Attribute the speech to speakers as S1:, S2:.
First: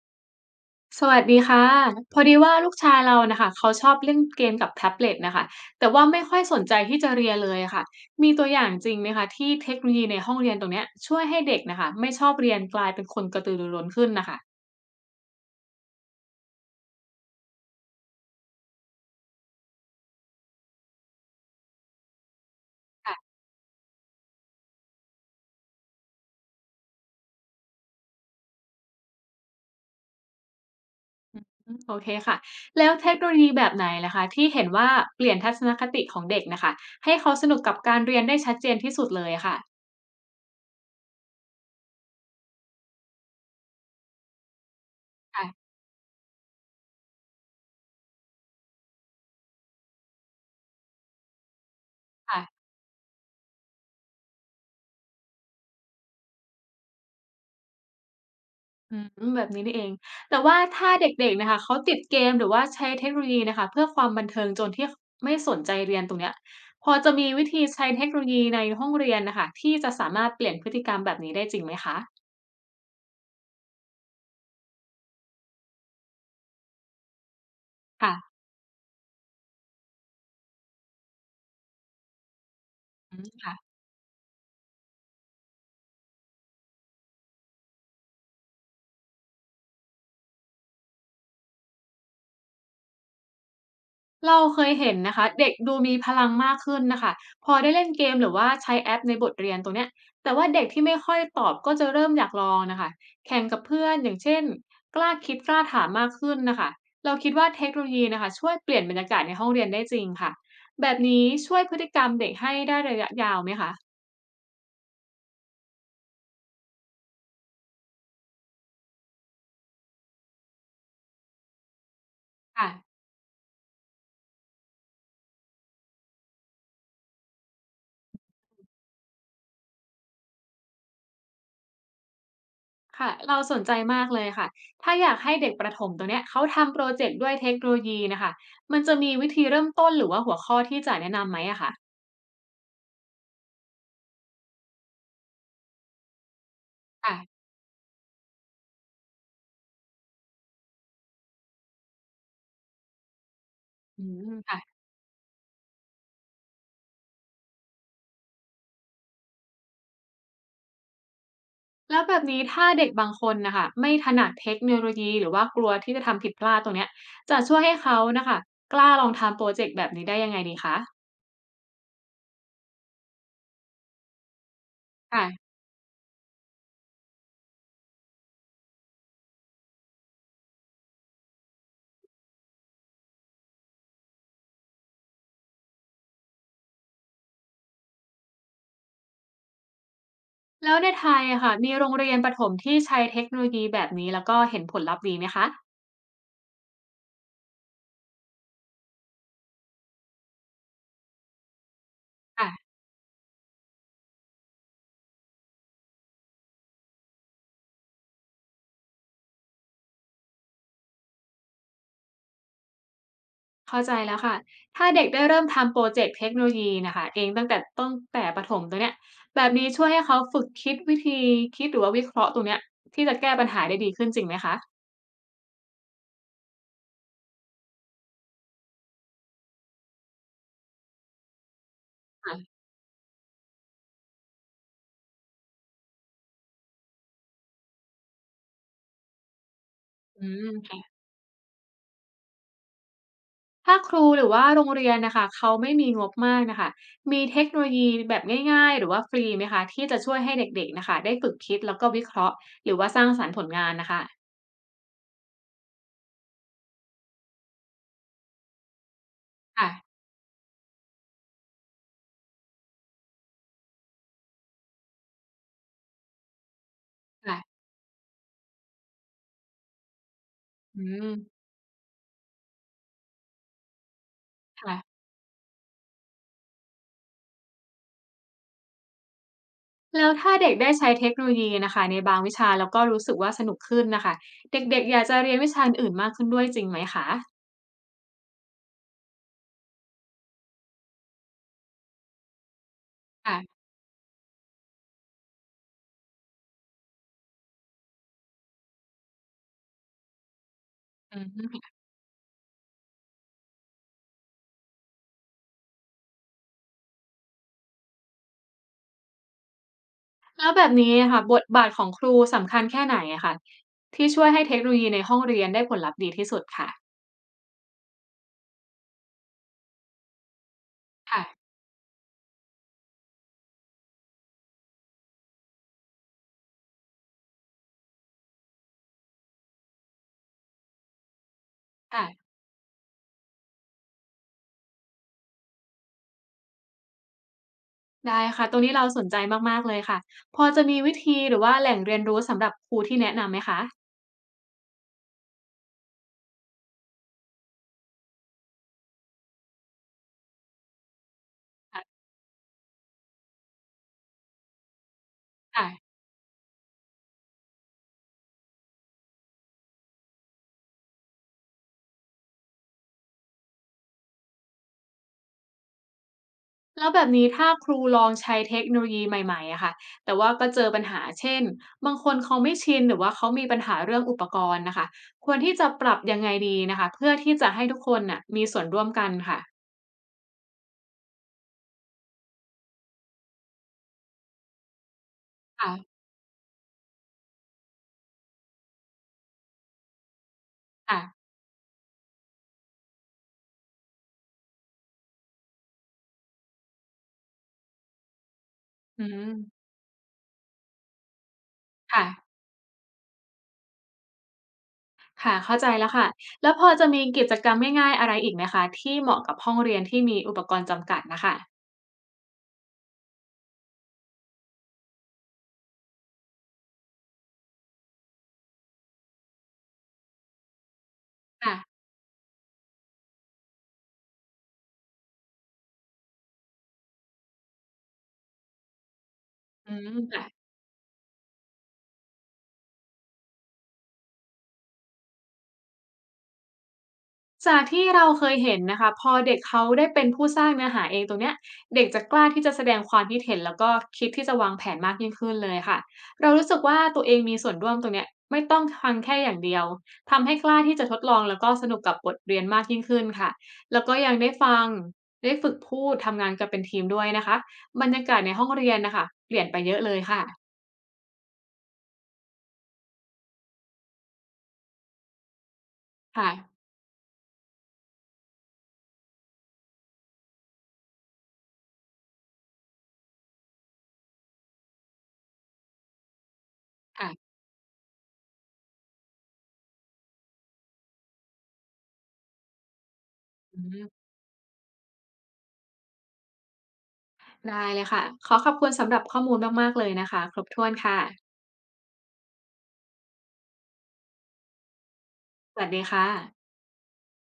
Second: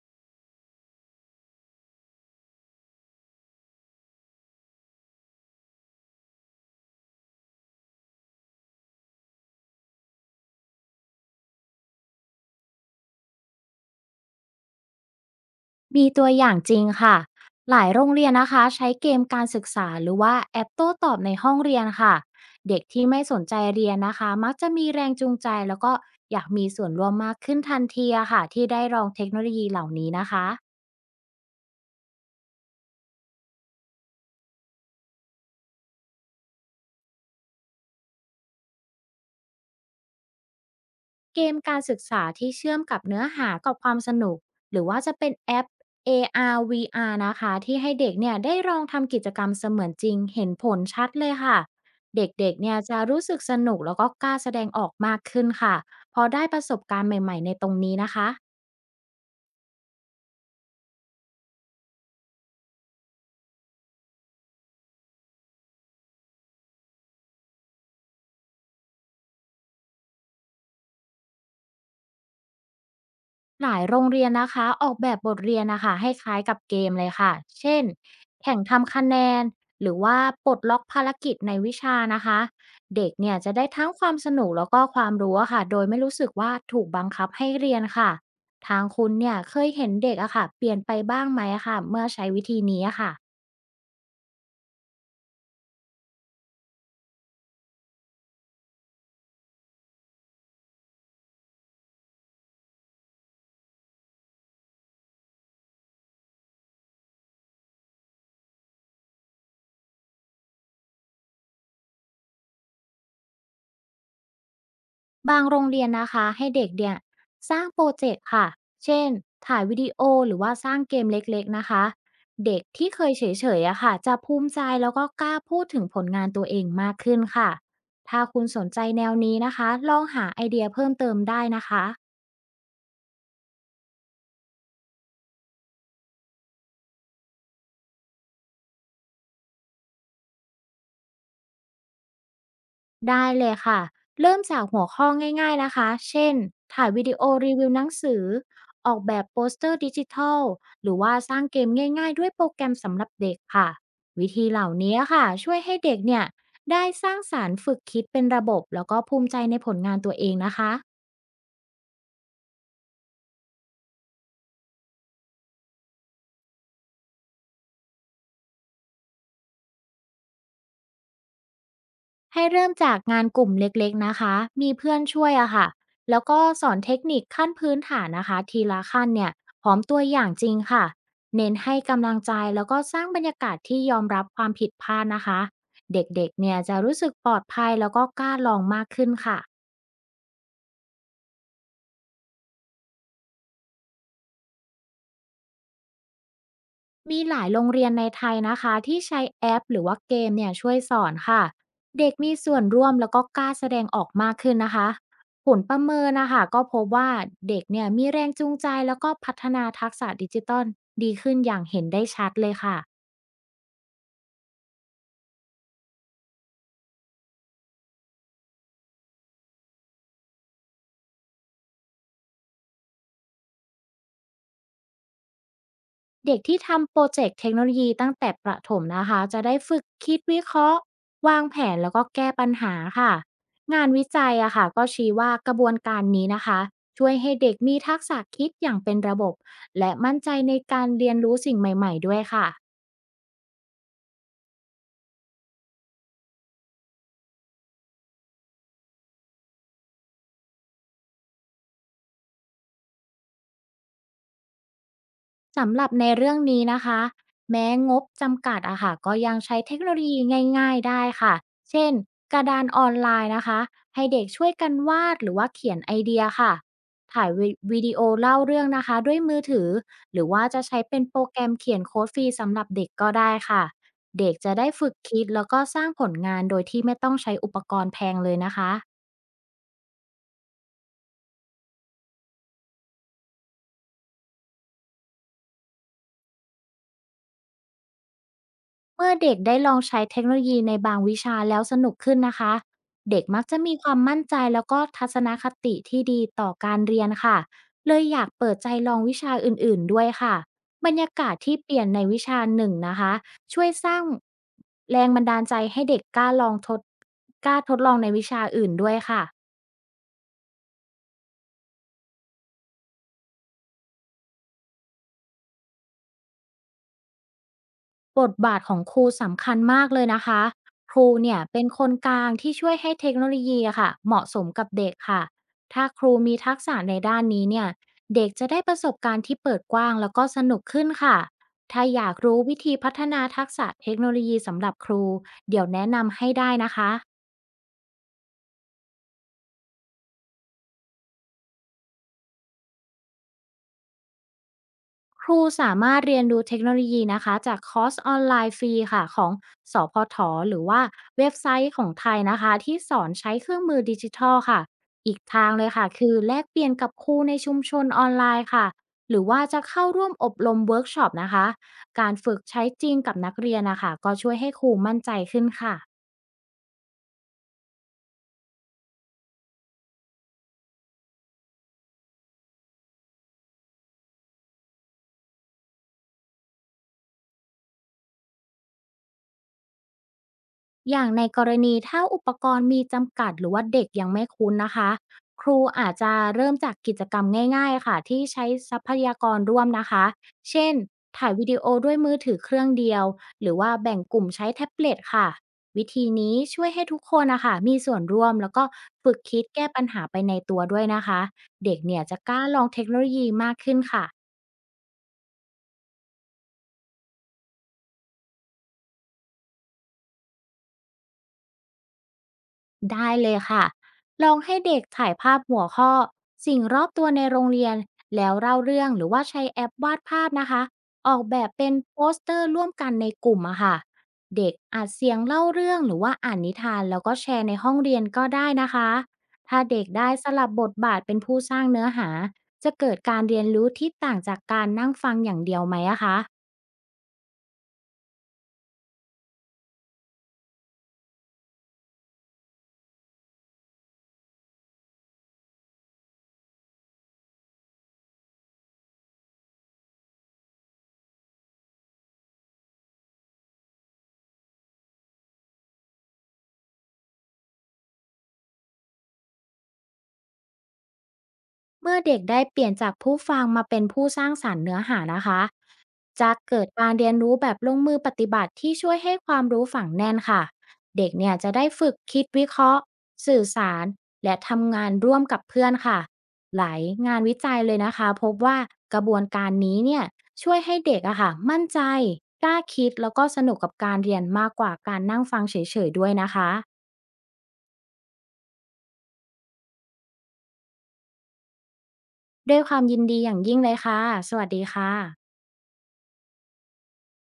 S1: สวัสดีค่ะพอดีว่าลูกชายเรานะคะเขาชอบเล่นเกมกับแท็บเล็ตนะคะแต่ว่าไม่ค่อยสนใจที่จะเรียนเลยค่ะมีตัวอย่างจริงไหมคะที่เทคโนโลยีในห้องเรียนตรงเนี้ยช่วยให้เด็กนะคะไม่ชอบเรียนกลายเป็นคนกระตือรือร้นขึ้นนะคะ
S2: มีตัวอย่างจริงค่ะหลายโรงเรียนนะคะใช้เกมการศึกษาหรือว่าแอปโต้ตอบในห้องเรียนค่ะเด็กที่ไม่
S1: ค่ะ
S2: สนใจเรียนนะคะมักจะมีแรงจูงใจแล้วก็อยากมีส่วนร่วมมากขึ้นทันทีอะค่ะที่ได้ลองเทคโนโลยีเหล่านี้นะคะ
S1: อืมโอเคค่ะแล้วเทคโนโลยีแบบไหนนะคะที่เห็นว่าเปลี่ยนทัศนคติของเด็กนะคะให้เขาสนุกกับการเรียนได้ชัดเจนที่สุดเลยค่ะ
S2: เกมการศึกษาที่เชื่อมกับเนื้อหากับความสนุกหรือว่าจะเป็นแอป
S1: ค่ะ
S2: AR VR นะคะที่ให้เด็กเนี่ยได้ลองทำกิจกรรมเสมือนจริงเห็นผลชัดเลยค่ะเด็ก
S1: ค่ะ
S2: ๆเนี่ยจะรู้สึกสนุกแล้วก็กล้าแสดงออกมากขึ้นค่ะพอได้ประสบการณ์ใหม่ๆในตรงนี้นะคะ
S1: อืมแบบนี้นี่เอง แต่ว่าถ้าเด็กๆน่ะค่ะเขาติดเกมหรือว่าใช้เทคโนโลยีน่ะค่ะเพื่อความบันเทิงจนที่ขไม่สนใจเรียนตรงเนี้ยพอจะมีวิธีใช้เทคโนโลยีในห้องเรียนน่ะค่ะที่จะสามารถเปลี่ยนพฤติกรรมแบบนี้ได้จริงไหมคะ
S2: หลายโรงเรียนนะคะออกแบบบทเรียนนะคะให้คล้ายกับเกมเลยค่ะเช่น
S1: ค่ะ
S2: แข่งทำคะแนนหรือว่าปลดล็อกภารกิจในวิชานะคะเด็ก
S1: อืม
S2: เนี่ยจะ
S1: ค่ะ
S2: ได้ทั้งความสนุกแล้วก็ความรู้อะค่ะโดยไม่รู้สึกว่าถูกบังคับให้เรียนค่ะทางคุณเนี่ยเคยเห็นเด็กอะค่ะเปลี่ยนไปบ้างไหมอะค่ะเมื่อใช้วิธีนี้อะค่ะ
S1: เราเคยเห็นนะคะเด็กดูมีพลังมากขึ้นนะคะพอได้เล่นเกมหรือว่าใช้แอปในบทเรียนตรงเนี้ยแต่ว่าเด็กที่ไม่ค่อยตอบก็จะเริ่มอยากลองนะค่ะแข่งกับเพื่อนอย่างเช่นกล้าคิดกล้าถามมากขึ้นนะคะเราคิดว่าเทคโนโลยีน่ะคะช่วยเปลี่ยนบรรยากาศในห้องเรียนได้จริงค่ะแบบนี้ช่วยพฤติกรรมเด็กให้ได้ระยะยาวไหมคะ
S2: บางโรงเรียนนะคะให้เด็กเนี่ยสร้างโปรเจกต์ค่ะเช่นถ่ายวิดีโอหรือว่าสร้างเกมเล็กๆนะคะเด็ก
S1: ค่ะ
S2: ที่เคยเฉยๆอะค่ะจะภูมิใจแล้วก็กล้าพูดถึงผลงานตัวเองมากขึ้นค่ะถ้าคุณสนใจแนวนี้นะคะลองหาไอเดียเพิ่มเติมได้นะคะ
S1: ค่ะเราสนใจมากเลยค่ะถ้าอยากให้เด็กประถมตัวเนี้ยเขาทำโปรเจกต์ด้วยเทคโนโลยีนะคะมันจะมีวิธีเริ่มต้นหรือว่าหัวข้อที่จะแนะนำไหมอะคะ
S2: ได้เลยค่ะ เริ่มจากหัวข้อง่ายๆนะคะ เช่นถ่ายวิดีโอ
S1: ค่ะ
S2: รีวิวหนังสือ ออกแบบโปสเตอร์ดิจิทัล หรือว่าสร้างเกมง่ายๆด้วยโปรแกรมสำหรับเด็กค่ะ
S1: อื
S2: วิ
S1: ม
S2: ธี
S1: ค่ะ
S2: เหล่านี้ค่ะช่วยให้เด็กเนี่ยได้สร้างสารรค์ฝึกคิดเป็นระบบแล้วก็ภูมิใจในผลงานตัวเองนะคะ
S1: แล้วแบบนี้ถ้าเด็กบางคนน่ะค่ะไม่ถนัดเทคโนโลยีหรือว่ากลัวที่จะทำผิดพลาดตรงเนี้ยจะช่วยให้เขาน่ะค่ะกล้าลองทำพรอเจกต์แบบนี้ได้ยังไงดีคะ
S2: ให้เริ่มจากงานกลุ่มเล็กๆนะคะ มีเพื่อน
S1: ค่ะ
S2: ช่วยอะค่ะแล้วก็สอนเทคนิคขั้นพื้นฐานนะคะทีละขั้นเนี่ยพร้อมตัวอย่างจริงค่ะ เน้นให้กำลังใจแล้วก็สร้างบรรยากาศที่ยอมรับความผิดพลาดนะคะ เด็กๆเนี่ยจะรู้สึกปลอดภัยแล้วก็กล้าลองมากขึ้นค่ะ
S1: แล้วในไทยอะค่ะมีโรงเรียนประถมที่ใช้เทคโนโลยีแบบนี้แล้วก็เห็นผลลัพธ์ดีไหมคะ
S2: มีหลายโรงเรียนในไทยนะคะที่ใช้แอปหรือว่าเกมเนี่ยช่วยสอนค่ะเด็กมีส่วน
S1: ค่ะ
S2: ร่วมแล้วก็กล้าแสดงออกมากขึ้นนะคะผลประเมินนะคะก็พบว่าเด็กเนี่ยมีแรงจูงใจแล้วก็พัฒนาทักษะดิจิตอลดีขึ้นอย่างเห็นได้ชัดเลยค่ะ
S1: เข้าใจแล้วค่ะถ้าเด็กได้เริ่มทำพรอเจกต์เทคโนโลยีน่ะค่ะเองตั้งแต่ประถมตรงเนี้ยแบบนี้ช่วยให้เขาฝึกคิดวิธีคิดหรือว่าวิเคราะห์ตรงเนี้ยที่จะแก้ปัญหาได้ดีขึ้นจริงไหมคะ
S2: เด็กที่ทำโปรเจกต์เทคโนโลยีตั้งแต่ประถมนะคะจะได้ฝึกคิดวิเคราะห์วางแผนแล้วก็แก้
S1: ค่ะ
S2: ปัญหาค่ะงานวิจัยอะค่ะก็ชี้ว่ากระบวนการนี้นะคะช่วยให้เด็กมีทักษะคิดอย่างเป็นระบบและมั่น
S1: อื
S2: ใจ
S1: ม
S2: ในการ
S1: ค่ะ
S2: เรียนรู้สิ่งใหม่ๆด้วยค่ะ
S1: ถ้าครูหรือว่าโรงเรียนนะคะเขาไม่มีงบมากนะคะมีเทคโนโลยีแบบง่ายๆหรือว่าฟรีไหมคะที่จะช่วยให้เด็กๆนะคะได้ฝึกคิดแล้วก็วิเคราะห์หรือว่าสร้างสรรค์ผลงานนะคะ
S2: สำหรับในเรื่องนี้นะคะแม้งบจำกัดอะค่ะก็ยังใช้เทคโน
S1: ค่ะ
S2: โลยีง่ายๆได้ค่ะเช่นกระดานออนไลน์นะคะให้เด็กช่วยกันวาดหรือว่าเขียนไอเดียค่ะถ่ายวิ
S1: ค่ะ
S2: วิดีโอเล่าเรื่องนะคะด้วยมือถือหรือว่าจะใช้
S1: อื
S2: เป็น
S1: ม
S2: โปรแกรมเขียนโค้ดฟรีสำหรับเด็กก็ได้ค่ะเด็กจะได้
S1: ค่ะ
S2: ฝึกคิดแล้วก็สร้างผลงานโดยที่ไม่ต้องใช้อุปกรณ์แพงเลยนะคะ
S1: แล้วถ้าเด็กได้ใช้เทคโนโลยีนะคะในบางวิชาแล้วก็รู้สึกว่าสนุกขึ้นนะคะเด็กๆอยากจะเรียนวิชาอื่นมากขึ้นด้วยจริงไหมคะ
S2: เมื่อเด็กได้ลองใช้เทคโนโลยีในบางวิชาแล้วสนุกขึ้นนะคะเด็กมักจะ
S1: ค่ะ
S2: มีความมั่นใจแล้วก็ทัศนคติที่ดีต่อการเรียนค่ะเลยอยากเปิดใจลองวิชาอื่นๆด้วยค่ะบรรยา
S1: อื
S2: กาศที่เป
S1: ม
S2: ลี่ยนในวิชาหนึ่งนะคะช่วยสร้างแรงบันดาลใจให้เด็กกล้าลองทดกล้าทดลองในวิชาอื่นด้วยค่ะ
S1: แล้วแบบนี้ค่ะบทบาทของครูสำคัญแค่ไหนอะค่ะที่ช่วยให้เทคโนโลยีในห้องเรียนได้ผลลัพธ์ดีที่สุดค่ะ
S2: บทบาทของครูสำคัญมากเลยนะคะ ครูเนี่ย
S1: ค่ะ
S2: เป็นคนกลางที่ช่วยให้เทคโนโลยีอะค่ะเหมาะสมกับเด็กค่ะ ถ้าครูมีทักษะในด้านนี้เนี่ย เด็กจะได้ประสบการณ์ที่เปิดกว้างแล้วก็สนุกขึ้นค่ะ ถ้าอ
S1: ค่ะ
S2: ยากรู้วิธีพัฒนาทักษะเทคโนโลยีสำหรับครู เดี๋ยวแนะนำให้ได้นะคะ
S1: ได้ค่ะตรงนี้เราสนใจมากๆเลยค่ะพอจะมีวิธีหรือว่าแหล่งเรียนรู้สำหรับครูที่แนะนำไหมคะ
S2: ครูสามารถเรียนรู้เทคโนโลยีนะคะจากคอร์สออนไลน์ฟรีค่ะของสพทหรือว่าเว็บไซต์ข
S1: ค่ะ
S2: องไทยนะคะที่สอนใช้เครื่องมือดิจิทัลค่ะอีกทางเลยค่ะ
S1: ค่ะ
S2: คือแลกเปลี่ยนกับครูในชุมชนออนไลน์ค่ะหรือว่าจะเข้าร่วมอบรมเวิร์กช็อปนะคะการฝึกใช้จริงกับนักเรียนนะคะก็ช่วยให้ครูมั่นใจขึ้นค่ะ
S1: แล้วแบบนี้ถ้าครูลองใช้เทคโนโลยีใหม่ๆอะค่ะแต่ว่าก็เจอปัญหาเช่นบางคนเขาไม่ชินหรือว่าเขามีปัญหาเรื่องอุปกรณ์น่ะค่ะควรที่จะปรับยังไงดีนะคะเพื่อที่จะให้ทุกคนน่ะมีส่วนร่วมกันค่ะ
S2: อย่างในกรณีถ้าอุปกรณ์มีจำกัดหรือว่าเด็กยังไม่คุ้นนะคะครู
S1: ค่ะ
S2: อาจจะเริ่มจากกิจกรรมง่ายๆค่ะที่ใช้ทรัพยากรร่วมนะคะเช่น
S1: ค่ะ
S2: ถ่ายวิดีโอด้วยมือถือเครื่องเดียวหรือว่าแบ่งกลุ่มใช้แท็บเล็ตค่ะวิธีนี้ช่วยให้ทุกคนนะคะมีส่วนร่วมแล้วก็
S1: อื
S2: ฝึกคิดแก้
S1: ม
S2: ปัญหาไปในตัวด้วยนะคะเด็กเนี่ย
S1: ค่ะ
S2: จะกล้าลองเทคโนโลยีมากขึ้นค่ะ
S1: ค่ะเข้าใจแล้วค่ะแล้วพอจะมีกิจกรรมง่ายๆอะไรอีกไหมคะที่เหมาะกับห้องเรียนที่มีอุปกรณ์จำกัดน่ะค่ะ
S2: ได้เลยค่ะ ลองให้เด็กถ่ายภาพหัวข้อสิ่งรอบตัวในโรงเรียนแล้วเล่าเรื่องหรือว่าใช้แอปวาดภาพนะคะออกแบบ
S1: ค่ะ
S2: เป็นโปสเตอร์ร่วมกันในกลุ่มอะค่ะเด็กอาจเสียงเล่าเรื่องหรือว่าอ่านนิทานแล้วก็แชร์ในห้องเรียนก็ได้นะคะ ถ้า
S1: อื
S2: เด็ก
S1: ม
S2: ได้ส
S1: ค่ะ
S2: ลับบทบาทเป็นผู้สร้างเนื้อหาจะเกิดการเรียนรู้ที่ต่างจากการนั่งฟังอย่างเดียวไหมอะคะ
S1: จากที่เราเคยเห็นนะคะพอเด็กเขาได้เป็นผู้สร้างเนื้อหาเองตรงเนี้ยเด็กจะกล้าที่จะแสดงความคิดเห็นแล้วก็คิดที่จะวางแผนมากยิ่งขึ้นเลยค่ะเรารู้สึกว่าตัวเองมีส่วนร่วมตรงเนี้ยไม่ต้องฟังแค่อย่างเดียวทำให้กล้าที่จะทดลองแล้วก็สนุกกับบทเรียนมากยิ่งขึ้นค่ะแล้วก็ยังได้ฟังได้ฝึกพูดทำงานกันเป็นทีมด้วยนะคะบรรยากาศในห้องเรียนนะคะเปลี่ยนไปเยอะเลยค่ะ
S2: เมื่อเด็กได้เปลี่ยนจากผู้ฟังมาเป็นผู้สร้างสรรค์เนื้อหานะคะ
S1: ค่ะ
S2: จะเกิดการเรียนรู้แบบลงมือปฏิบัติที่ช่วยให้ความรู้ฝังแน่นค่ะเด็กเนี่ยจะได้ฝึกคิดวิเคราะห์สื่อสารและทำงานร่วมกับเพื่อนค่ะหลายงาน
S1: ค่ะ
S2: วิจัยเลยนะคะพบว่ากระบวนการนี้เนี่ยช่วยให้เด็กอะค่ะมั่นใจกล้าคิดแล้วก็สนุก
S1: อื
S2: กับ
S1: ม
S2: การเรียนมากกว่าการนั่งฟังเฉยๆด้วยนะคะ
S1: ได้เลยค่ะขอขอบคุณสำหรับข้อมูลมากๆเลยนะคะครบถ้วนค่ะ
S2: ด้วยความยินดีอย่างยิ่งเลยค่ะสวัสดีค่ะ
S1: สวัสดีค่ะ